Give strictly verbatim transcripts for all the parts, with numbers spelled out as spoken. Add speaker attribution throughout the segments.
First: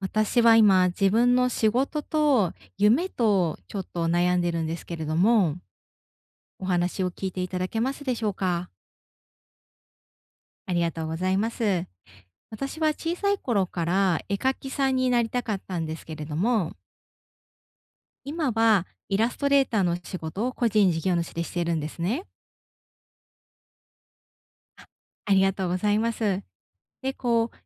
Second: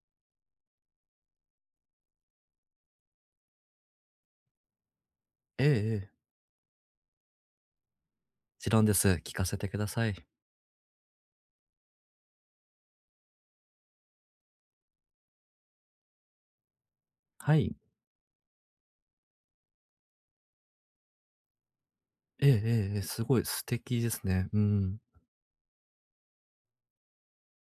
Speaker 1: 私は今、自分の仕事と夢とちょっと悩んでるんですけれども、
Speaker 2: ええええ。
Speaker 1: お話を聞いていただけますでしょう
Speaker 2: もち
Speaker 1: か？
Speaker 2: ろんです。聞かせてください。
Speaker 1: ありがとうございます。私は小さい頃から絵描きさんになりたかったんですけれども、
Speaker 2: はい。
Speaker 1: 今はイラストレーターの仕事を個人事業主でしているんですね。
Speaker 2: ええええええ、すごい素敵ですね。う
Speaker 1: あ、
Speaker 2: ん。
Speaker 1: ありがとうございます。で、こう、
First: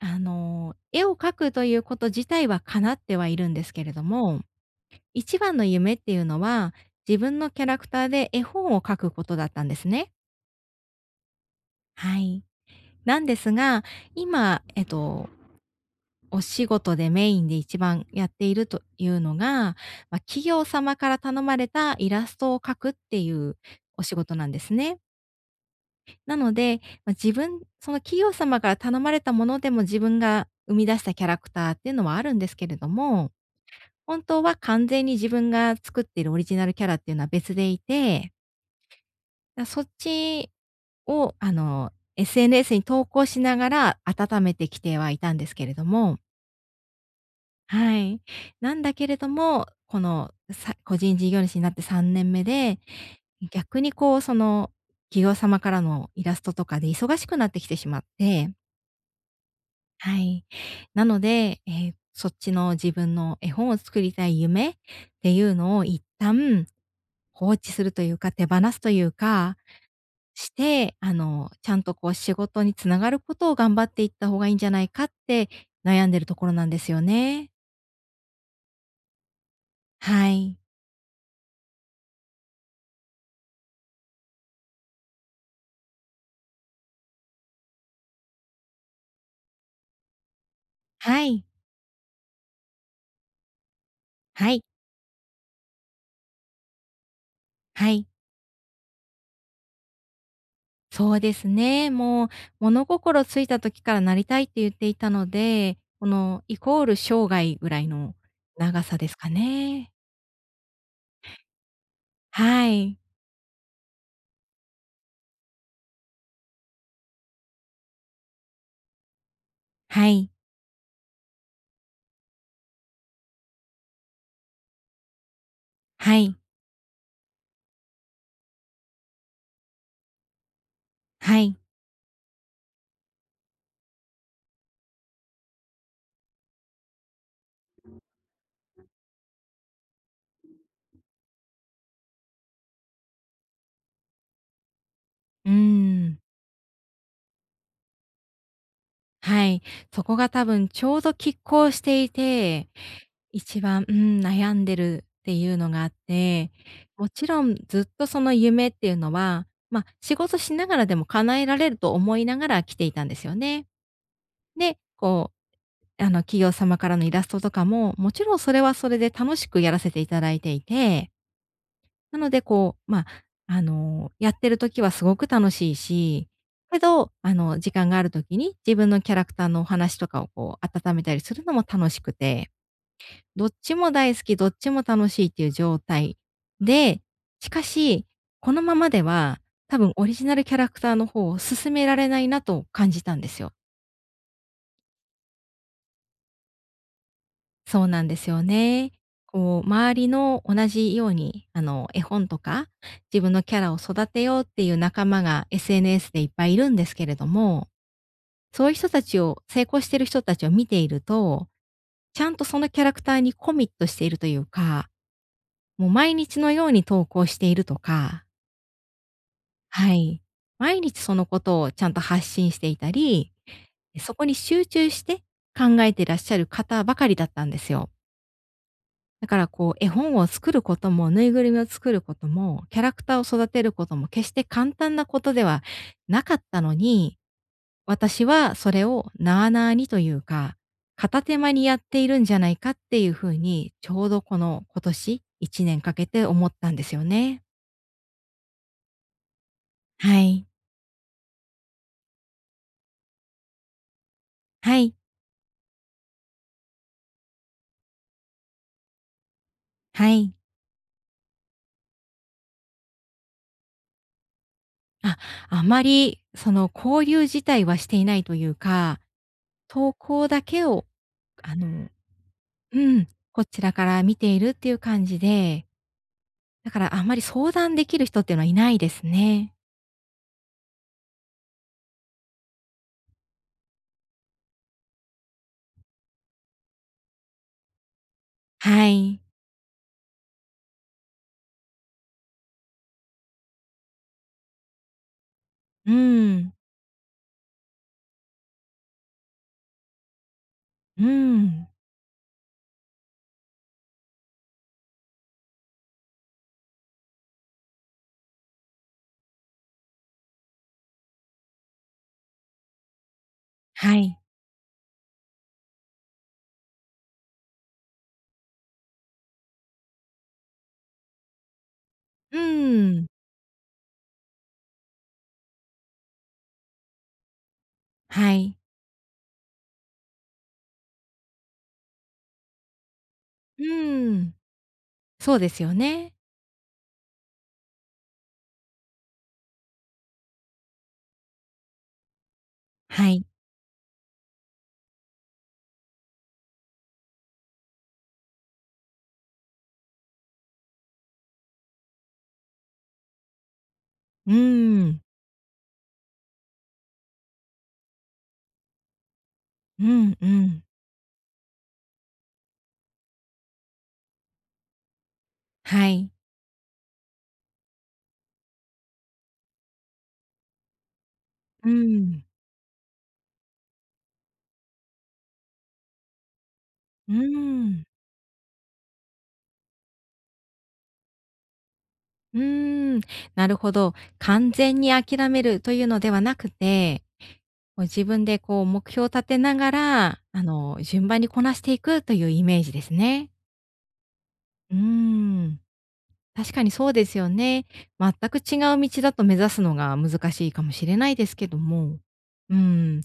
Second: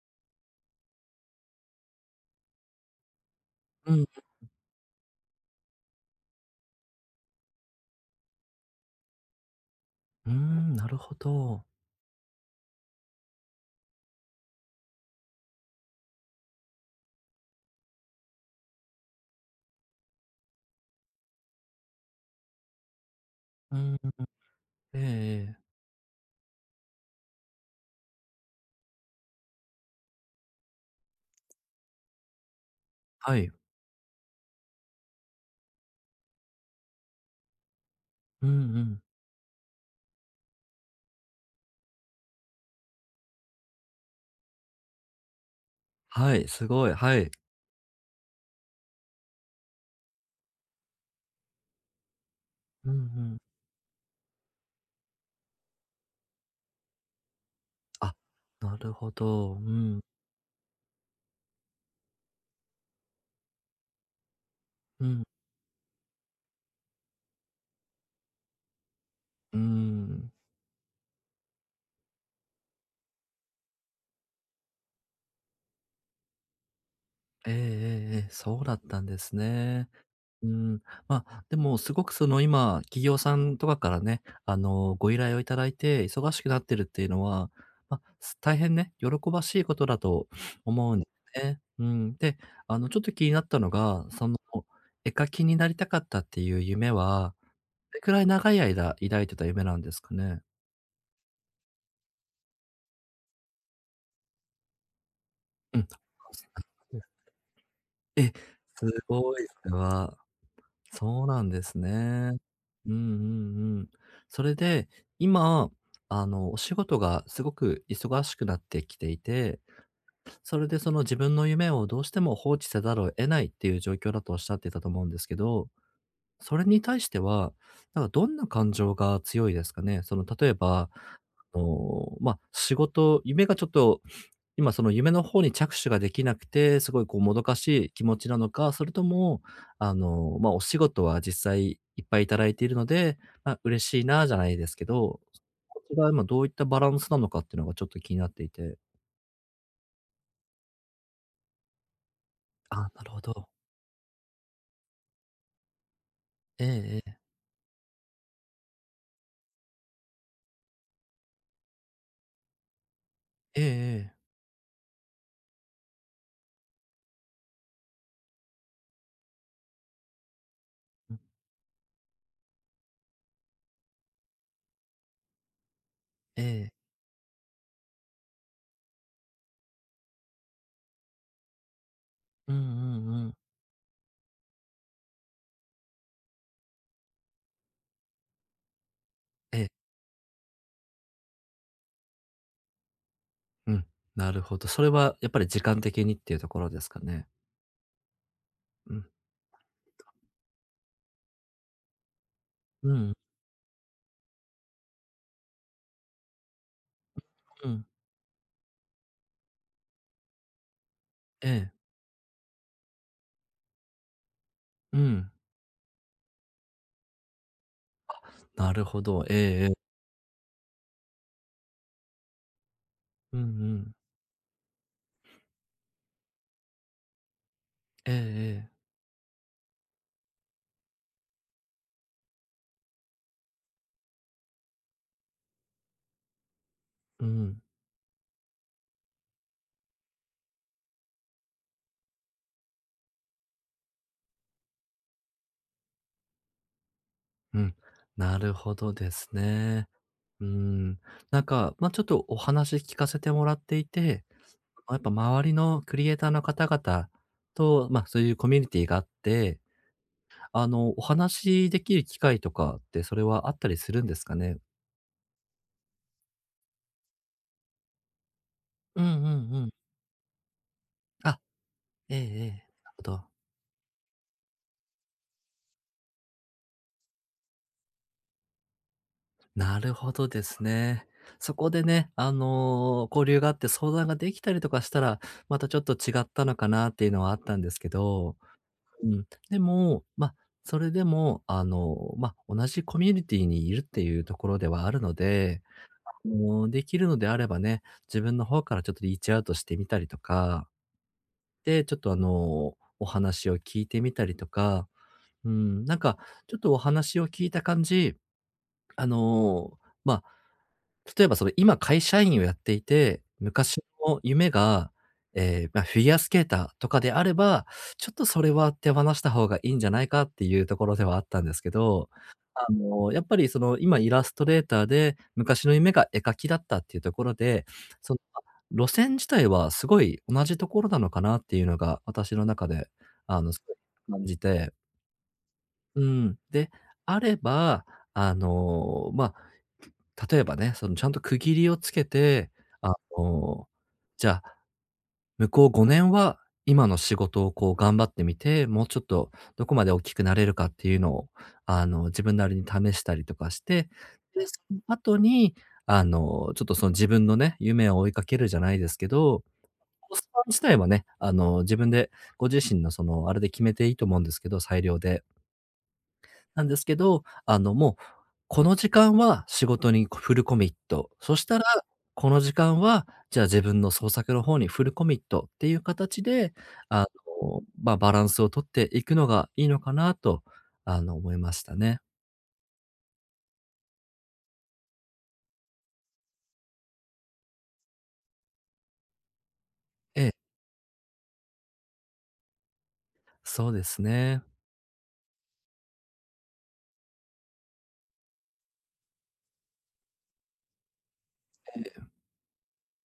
Speaker 1: あの、絵を描くということ自体は叶ってはいるんですけれ
Speaker 2: う
Speaker 1: ど
Speaker 2: ん。
Speaker 1: も、一番の夢っていうのは、自分のキャラクターで絵本を描くことだったんですね。
Speaker 2: うーん、なるほど。
Speaker 1: はい。なんですが、今、えっと、お仕事でメインで一番やっているというのが、まあ、企業様から頼まれたイラストを描くっていう
Speaker 2: うーん。
Speaker 1: お仕事なんですね。
Speaker 2: ええええ。
Speaker 1: なので、まあ、自分、その企業様から頼まれたものでも自分が生み出したキャラクターっていうのはあるんですけれども、
Speaker 2: はい。
Speaker 1: 本当は完全に自分が作っているオリジナルキャラっていうのは別でいて、
Speaker 2: うんうん。
Speaker 1: だ、そっちを、あの、エスエヌエス に投稿しながら温めてきてはいたんですけれども、
Speaker 2: はい、すごい、はい。
Speaker 1: はい。なんだけれども、この、さ個人事業主になってさんねんめで、
Speaker 2: うんうん。
Speaker 1: 逆にこう、その、企業様からのイラストとかで忙しくなってきてしまっ
Speaker 2: あ、
Speaker 1: て、
Speaker 2: なるほど。うん。
Speaker 1: はい。なので、えーそっちの自分の絵本を作りたい夢っ
Speaker 2: うん。
Speaker 1: ていうのを一旦放置するというか、手放すという
Speaker 2: う
Speaker 1: か
Speaker 2: ーん。
Speaker 1: して、あの、ちゃんとこう仕事につながることを頑張っていった方がいいんじゃないかって悩んでるところなんですよ
Speaker 2: え
Speaker 1: ね。
Speaker 2: えええええ、そうだったんですね。
Speaker 1: は
Speaker 2: うー
Speaker 1: い。
Speaker 2: ん、まあ、でもすごくその今、企業さんとかからね、あの、ご依頼をいただいて忙しくなってるっていうのは、まあ、す大変ね、喜ばしいことだと思うんで
Speaker 1: は
Speaker 2: す
Speaker 1: い。
Speaker 2: ね。うん。で、あの、ちょっと気になったのが、その、
Speaker 1: はい。
Speaker 2: 絵描きになりたかったっていう夢は、
Speaker 1: は
Speaker 2: どれ
Speaker 1: い。
Speaker 2: くらい長い間抱いてた夢なんですかね？
Speaker 1: そうですね。もう物心ついた時からなりたいって言っていたの
Speaker 2: う
Speaker 1: で、
Speaker 2: ん。
Speaker 1: この
Speaker 2: す
Speaker 1: イコール生涯ぐらいの長
Speaker 2: す
Speaker 1: さですか
Speaker 2: ごい、それ
Speaker 1: ね。
Speaker 2: は。そうなんですね。
Speaker 1: は
Speaker 2: うんう
Speaker 1: い。
Speaker 2: んうん。それで、今、あの、お仕事がすごく忙しくなってきていて、
Speaker 1: はい。
Speaker 2: それでその自分の夢をどうしても放置せざるを得ないっていう状況だとおっしゃってたと思うんですけど、
Speaker 1: はい。
Speaker 2: それに対しては、なんかどんな感情が強いですかね？その例えば、
Speaker 1: は
Speaker 2: あ
Speaker 1: い。
Speaker 2: の、まあ、仕事夢がちょっと今その夢の方に着手ができなくて、すごいこうもどかしい気持ちなのか、それとも、あの、まあ、お仕事は実際いっぱいいただいているので、まあ、嬉しいなじゃないですけど、
Speaker 1: うー
Speaker 2: こちらは
Speaker 1: ん。
Speaker 2: 今どういったバランスなのかっていうのがちょっと気になっていて。
Speaker 1: はい。そこが多分ちょうど拮抗していて
Speaker 2: あ、なるほど。
Speaker 1: 一番、うん、悩んでるっていうのがあって、
Speaker 2: ええ
Speaker 1: も
Speaker 2: ええ。
Speaker 1: ちろんずっとその夢っていうのは、まあ、仕事しながらでも叶えられると思いながら来ていたんですよ
Speaker 2: ええ
Speaker 1: ね。
Speaker 2: ええ。
Speaker 1: で、こう、あの、企業様からのイラストとかも、もちろんそれはそれで楽しくやらせていただいていて、
Speaker 2: うん、
Speaker 1: なのでこう、まあ、あの、やってる時はすごく楽しいし、
Speaker 2: ええ。
Speaker 1: けど、あの、時間がある時に自分のキャラクターのお話とかをこう温めたりするのも楽しくて、
Speaker 2: うんうんうん。
Speaker 1: どっちも大好き、どっちも楽しいっていう状態で、しかし、このままでは
Speaker 2: ええ、
Speaker 1: 多分オリジナルキャラクターの方を進められないなと感じたんですよ。
Speaker 2: うん。なるほど。それはやっぱり時間的にっていうところですかね。
Speaker 1: そうなんですよね。
Speaker 2: うん。
Speaker 1: こう、周りの同じように、あの、絵本とか、
Speaker 2: うん、
Speaker 1: 自分のキャラを育てようっていう仲間が エスエヌエス でいっぱいいるんですけれど
Speaker 2: う
Speaker 1: も、
Speaker 2: ん。
Speaker 1: そういう人たちを、成功してる人たちを見ていると、
Speaker 2: ええ。
Speaker 1: ちゃんとそのキャラクターにコミットしているというか、
Speaker 2: うん。
Speaker 1: もう毎日のように投稿しているとか、
Speaker 2: なるほど。ええええ。
Speaker 1: はい。毎日そのことをちゃんと発信していたり、
Speaker 2: うんうん。
Speaker 1: そこに集中して考えていらっしゃる方ばかりだったんですよ。
Speaker 2: ええええ。
Speaker 1: だからこう絵本を作ることも、ぬいぐるみを作ることも、キャラクターを育てることも決して簡単なことではなかったのに、
Speaker 2: うん。
Speaker 1: 私はそれをなあなあにというか、片手間にやっているんじゃないかっていうふうに、ちょうどこの今年いちねんかけて思ったんですよね。
Speaker 2: うん、なるほどですね。
Speaker 1: はい。
Speaker 2: うん。なんか、まあ、ちょっとお話聞かせてもらっていて、
Speaker 1: は
Speaker 2: ま、
Speaker 1: い。
Speaker 2: やっぱ周りのクリエイターの方々と、まあ、そういうコミュニティがあって、
Speaker 1: はい。
Speaker 2: あの、お話しできる機会とかって、それはあったりするんですかね？
Speaker 1: あ、あまりその交流自体はしていないというか、
Speaker 2: うんうんうん。
Speaker 1: 投稿だけを
Speaker 2: あ、
Speaker 1: あの
Speaker 2: ええええ。
Speaker 1: う
Speaker 2: なるほ
Speaker 1: ん、
Speaker 2: ど。
Speaker 1: こちらから見ているっていう感じで、だからあんまり相談できる人っていうのはいないですね。
Speaker 2: なるほどですね。そこでね、あの、交流があって相談ができたりとかしたら、またちょっと違ったのかなっていうのはあったんですけど。
Speaker 1: は
Speaker 2: う
Speaker 1: い。
Speaker 2: ん。でも、ま、あそれでも、あの、ま、あ同じコミュニティにいるっていうところではあるので、
Speaker 1: うん。
Speaker 2: もうできるのであればね、自分の方からちょっとリーチアウトしてみたりとか、
Speaker 1: うん。
Speaker 2: で、ちょっとあの、お話を聞いてみたりとか、うん、なんかちょっとお話を聞いた感じ、あの、ま、あ例えばその今会社員をやっていて、昔
Speaker 1: は
Speaker 2: の
Speaker 1: い。
Speaker 2: 夢が、ええ、まあ、フィギュアスケーターとかであれば、ちょっとそれは手放した方がいいんじゃないかっていうところではあったんですけど、
Speaker 1: う
Speaker 2: あ
Speaker 1: ん。
Speaker 2: の、やっぱりその今イラストレーターで、昔の夢が絵描きだったっていうところで、その、
Speaker 1: はい。
Speaker 2: 路線自体はすごい同じところなのかなっていうのが、私の中で、あの、す
Speaker 1: う
Speaker 2: ごい感
Speaker 1: ん。
Speaker 2: じて
Speaker 1: そうですよ
Speaker 2: う
Speaker 1: ね。
Speaker 2: ん。で、あれば、あの、まあ、例えばね、そのちゃんと区切りをつけて、あ
Speaker 1: はい。
Speaker 2: の、じゃあ、向こうごねんは今の仕事をこう頑張ってみて、もうちょっとどこまで大きくなれるかっていうのを、あの、自分なりに試したりとかして、
Speaker 1: う
Speaker 2: で、その
Speaker 1: ん。
Speaker 2: 後に、あの、ちょっとその自分のね、夢を追いかけるじゃないですけど、
Speaker 1: う
Speaker 2: コー
Speaker 1: ん
Speaker 2: ス
Speaker 1: う
Speaker 2: パ自
Speaker 1: ん。
Speaker 2: 体はね、あの、自分でご自身のその、あれで決めていいと思うんですけど、裁量で。
Speaker 1: はい。
Speaker 2: なんですけど、あの、もう、この時間は仕事にフルコミット、そしたら、
Speaker 1: うん。
Speaker 2: この時間は、じゃあ自分の創作の方にフルコミットっていう形で、あ
Speaker 1: う
Speaker 2: の、
Speaker 1: ん。
Speaker 2: まあ、バランスをとっていくのがいいのかなと、あの、思いましたね。
Speaker 1: うーん、なるほど。完全に諦めるというのではなくて、こう自分でこう目標を立てながら、
Speaker 2: ええ、
Speaker 1: あの、順番にこなしていくというイメージですね。
Speaker 2: そうですね。
Speaker 1: うーん、確かにそうですよね。全く違う道だと目指すのが難しいかもしれないですけども、うん、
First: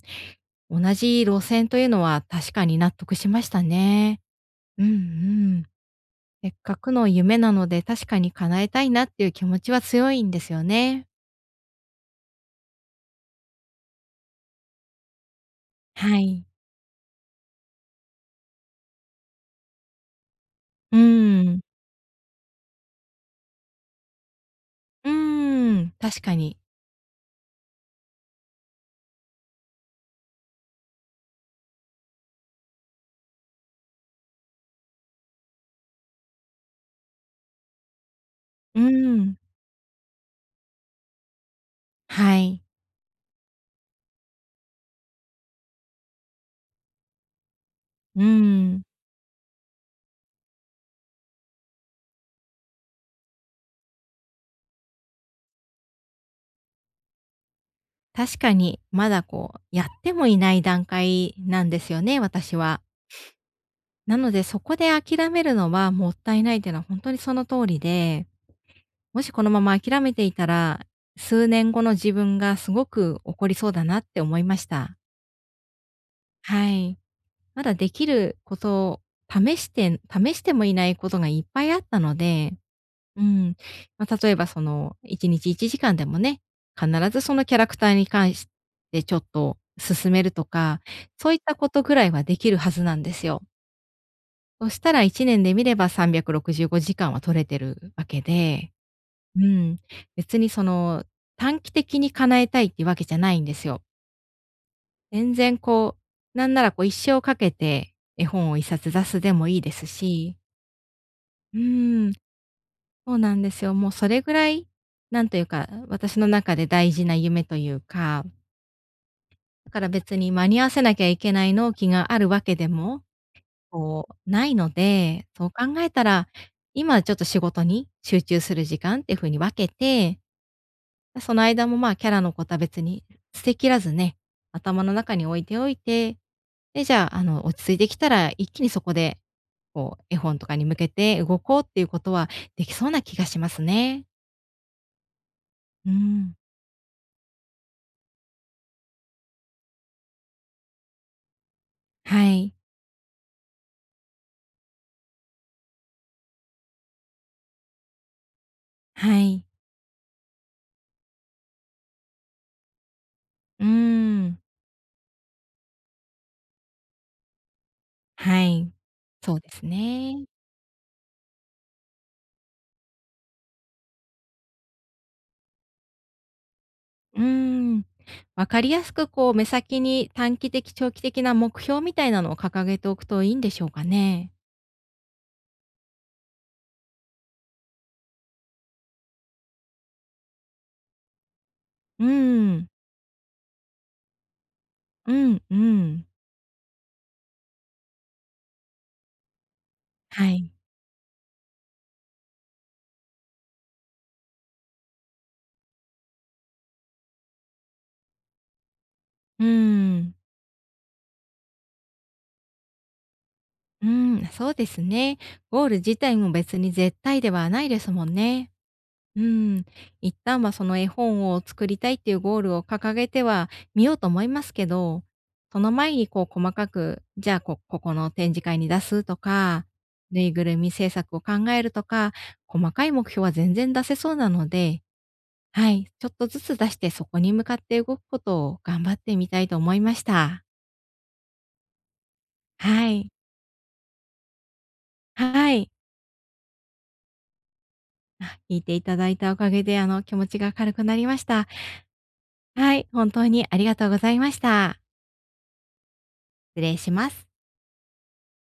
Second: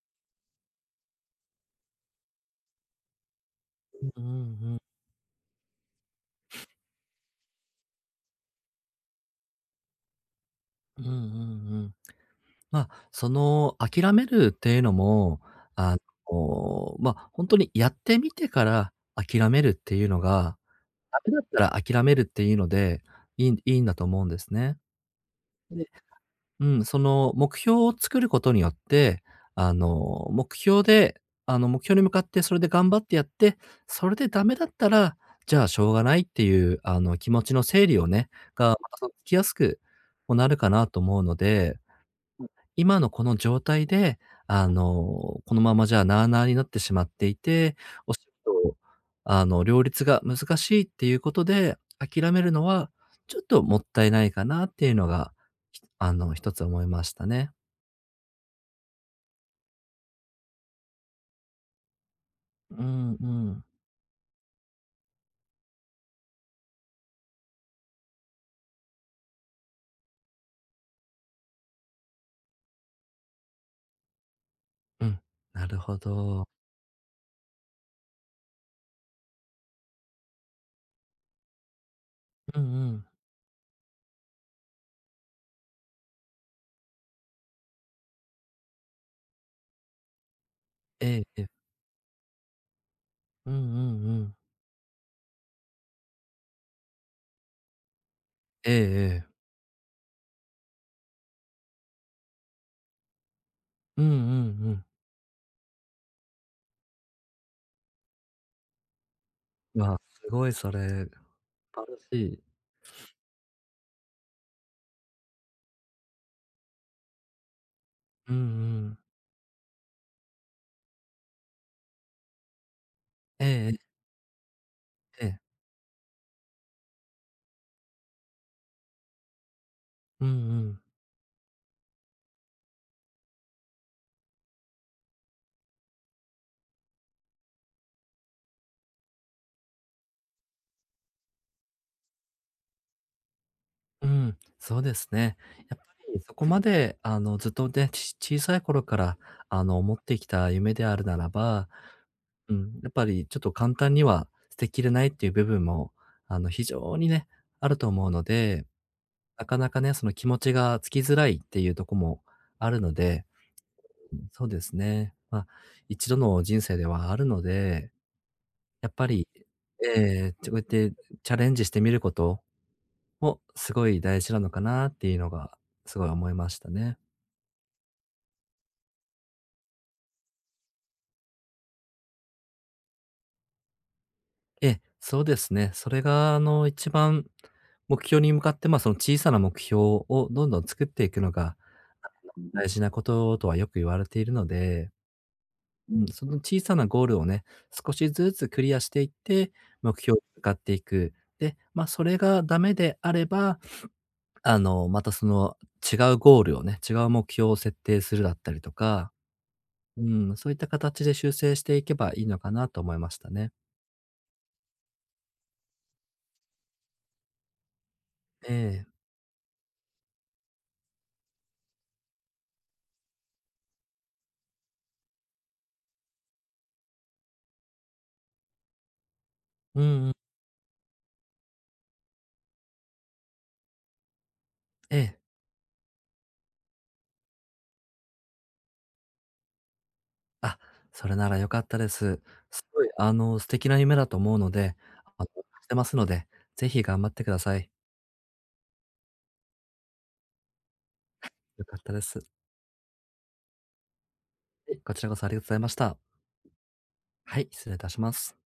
Speaker 1: 同じ路線というのは確かに納得しましたね。
Speaker 2: うんうんうん。
Speaker 1: うんうん。せっかくの夢なので確かに叶えたいなっていう気持ちは強いんですよ
Speaker 2: うん
Speaker 1: ね。
Speaker 2: うんうん。まあ、その、諦めるっていうのも、あ
Speaker 1: はい。
Speaker 2: の、ま、あ本当にやってみてから諦めるっていうのが
Speaker 1: う
Speaker 2: ダメだ
Speaker 1: ー
Speaker 2: った
Speaker 1: ん。
Speaker 2: ら諦めるっていうので、いいいいんだと思うんですね。
Speaker 1: うー
Speaker 2: で、
Speaker 1: ん、確かに。
Speaker 2: うん、その目標を作ることによって、あの、目標であの、目標に向かってそれで頑張ってやって、それでダメだったら、じゃあしょうがないっていう、あの、気持ちの整理をね、が、ま
Speaker 1: うー
Speaker 2: たそのつき
Speaker 1: ん。
Speaker 2: やすくもなるかなと思うので、
Speaker 1: はい。
Speaker 2: 今のこの状態で、あの、このままじゃあ、なあなあになってしまっていて、お仕
Speaker 1: うー
Speaker 2: 事を、
Speaker 1: ん。
Speaker 2: あの、両立が難しいっていうことで諦めるのは、ちょっともったいないかなっていうのが、ひあの、一つ思いましたね。
Speaker 1: 確かに、まだこう、やってもいない段階なんですよね、私は。
Speaker 2: うんうん。
Speaker 1: なので、そこで諦めるのはもったいないっていうのはほんとにその通りで、もしこのまま諦めていたら、数年後の自分がすごく怒りそうだなって思いました。
Speaker 2: うん、なるほど。
Speaker 1: はい。まだできることを試して試してもいないことがいっぱいあったので、
Speaker 2: うんうん。
Speaker 1: うん。まあ、例えばそのいちにちいちじかんでもね、必ずそのキャラクターに関してちょっと進めるとか、
Speaker 2: ええ
Speaker 1: そういっ
Speaker 2: ええ。
Speaker 1: たことぐらいはできるはずなんですよ。
Speaker 2: うんうんうん。
Speaker 1: そしたらいちねんで見ればさんびゃくろくじゅうごじかんは取れてるわけ
Speaker 2: え
Speaker 1: で、
Speaker 2: えええ。
Speaker 1: うん。別にその短期的に叶えたいってわけじゃないんですよ。
Speaker 2: うんうんうん。
Speaker 1: 全然こう、なんならこう一生かけて絵本を一冊出すでもいいです
Speaker 2: わあ、す
Speaker 1: し、
Speaker 2: ごいそれ、素
Speaker 1: う
Speaker 2: 晴ら
Speaker 1: ん。
Speaker 2: しい。
Speaker 1: そうなんですよ。もうそれぐらい、なんというか、私の中で大事な夢というか、
Speaker 2: うんうん。
Speaker 1: だから別に間に合わせなきゃいけない納期があるわけでも、
Speaker 2: えええ
Speaker 1: こう、ないの
Speaker 2: ええ
Speaker 1: で、
Speaker 2: え。
Speaker 1: そう考えたら、今ちょっと仕事に集中する時間っていうふうに分けて、
Speaker 2: うんうん。
Speaker 1: その間もまあキャラのことは別に捨てきらずね、頭の中に置いておいて、で、じゃあ、あの、落ち着いてきたら一気にそこで、こう、絵本とかに向けて動こうっていうことはできそうな気がしますね。
Speaker 2: うん、そうですね。やっぱ
Speaker 1: う
Speaker 2: りそ
Speaker 1: ん。
Speaker 2: こまで、あの、ずっとね、ち小さい頃から、あの、持ってきた夢であるならば、
Speaker 1: は
Speaker 2: う
Speaker 1: い、
Speaker 2: ん、やっぱりちょっと簡単には捨てきれないっていう部分も、あの、非常にね、あると思うので、
Speaker 1: は
Speaker 2: な
Speaker 1: い。
Speaker 2: かなかね、その気持ちがつきづらいっていうとこもあるので、
Speaker 1: うーん、
Speaker 2: そうですね。まあ、一度の人生ではあるので、
Speaker 1: はい。
Speaker 2: やっぱり
Speaker 1: そうですね。
Speaker 2: えーこうやってチャレンジしてみることも、すごい大事なのかなっていうのが、すごい思いましたね。
Speaker 1: うーん。わかりやすくこう目先に短期的、長期的な目標みたいなのを掲げておくといいんでしょうかね。
Speaker 2: ええ、そうですね。それが、あの、一番目標に向かって、まあ、その小さな目標をどんどん作っていくのが
Speaker 1: うー
Speaker 2: 大
Speaker 1: ん、
Speaker 2: 事なこととはよく言われているので、
Speaker 1: うん、う
Speaker 2: ううん、
Speaker 1: ん。
Speaker 2: ん。その小さなゴールをね、少しずつクリアしていって、目標に
Speaker 1: は
Speaker 2: 向か
Speaker 1: い。
Speaker 2: っていく。で、まあ、それがダメであれば、あの、またその違うゴールをね、違う目標を設定するだったりとか
Speaker 1: うー
Speaker 2: う
Speaker 1: ん、
Speaker 2: ん、そういった形で修正していけばいいのかなと思いましたね。
Speaker 1: うーん、そうですね。ゴール自体も別に絶対ではないですもんね。
Speaker 2: ええ。
Speaker 1: うん、一旦はその絵本を作りたいっていうゴールを掲げてはみようと思いますけど、その前にこう細かく、じゃあこここの展示会に出すとか、
Speaker 2: うんうん。
Speaker 1: ぬいぐるみ制作を考えるとか、細かい目標は全然出せそうなので、
Speaker 2: ええ。
Speaker 1: はい、ちょっとずつ出してそこに向かって動くことを頑張ってみたいと思いました。
Speaker 2: あ、それなら良かったです。すごい、
Speaker 1: はい。
Speaker 2: あの、素敵な夢だと思うので、あの、
Speaker 1: は
Speaker 2: し
Speaker 1: い。
Speaker 2: てますので、ぜひ頑張ってください。
Speaker 1: あ、聞いていただいたおかげであの気持ちが軽くなりました。
Speaker 2: 良かったです。
Speaker 1: はい、本当にありがとうございました。
Speaker 2: こちらこそありがとうございました。
Speaker 1: 失礼します。
Speaker 2: はい、失礼いたします。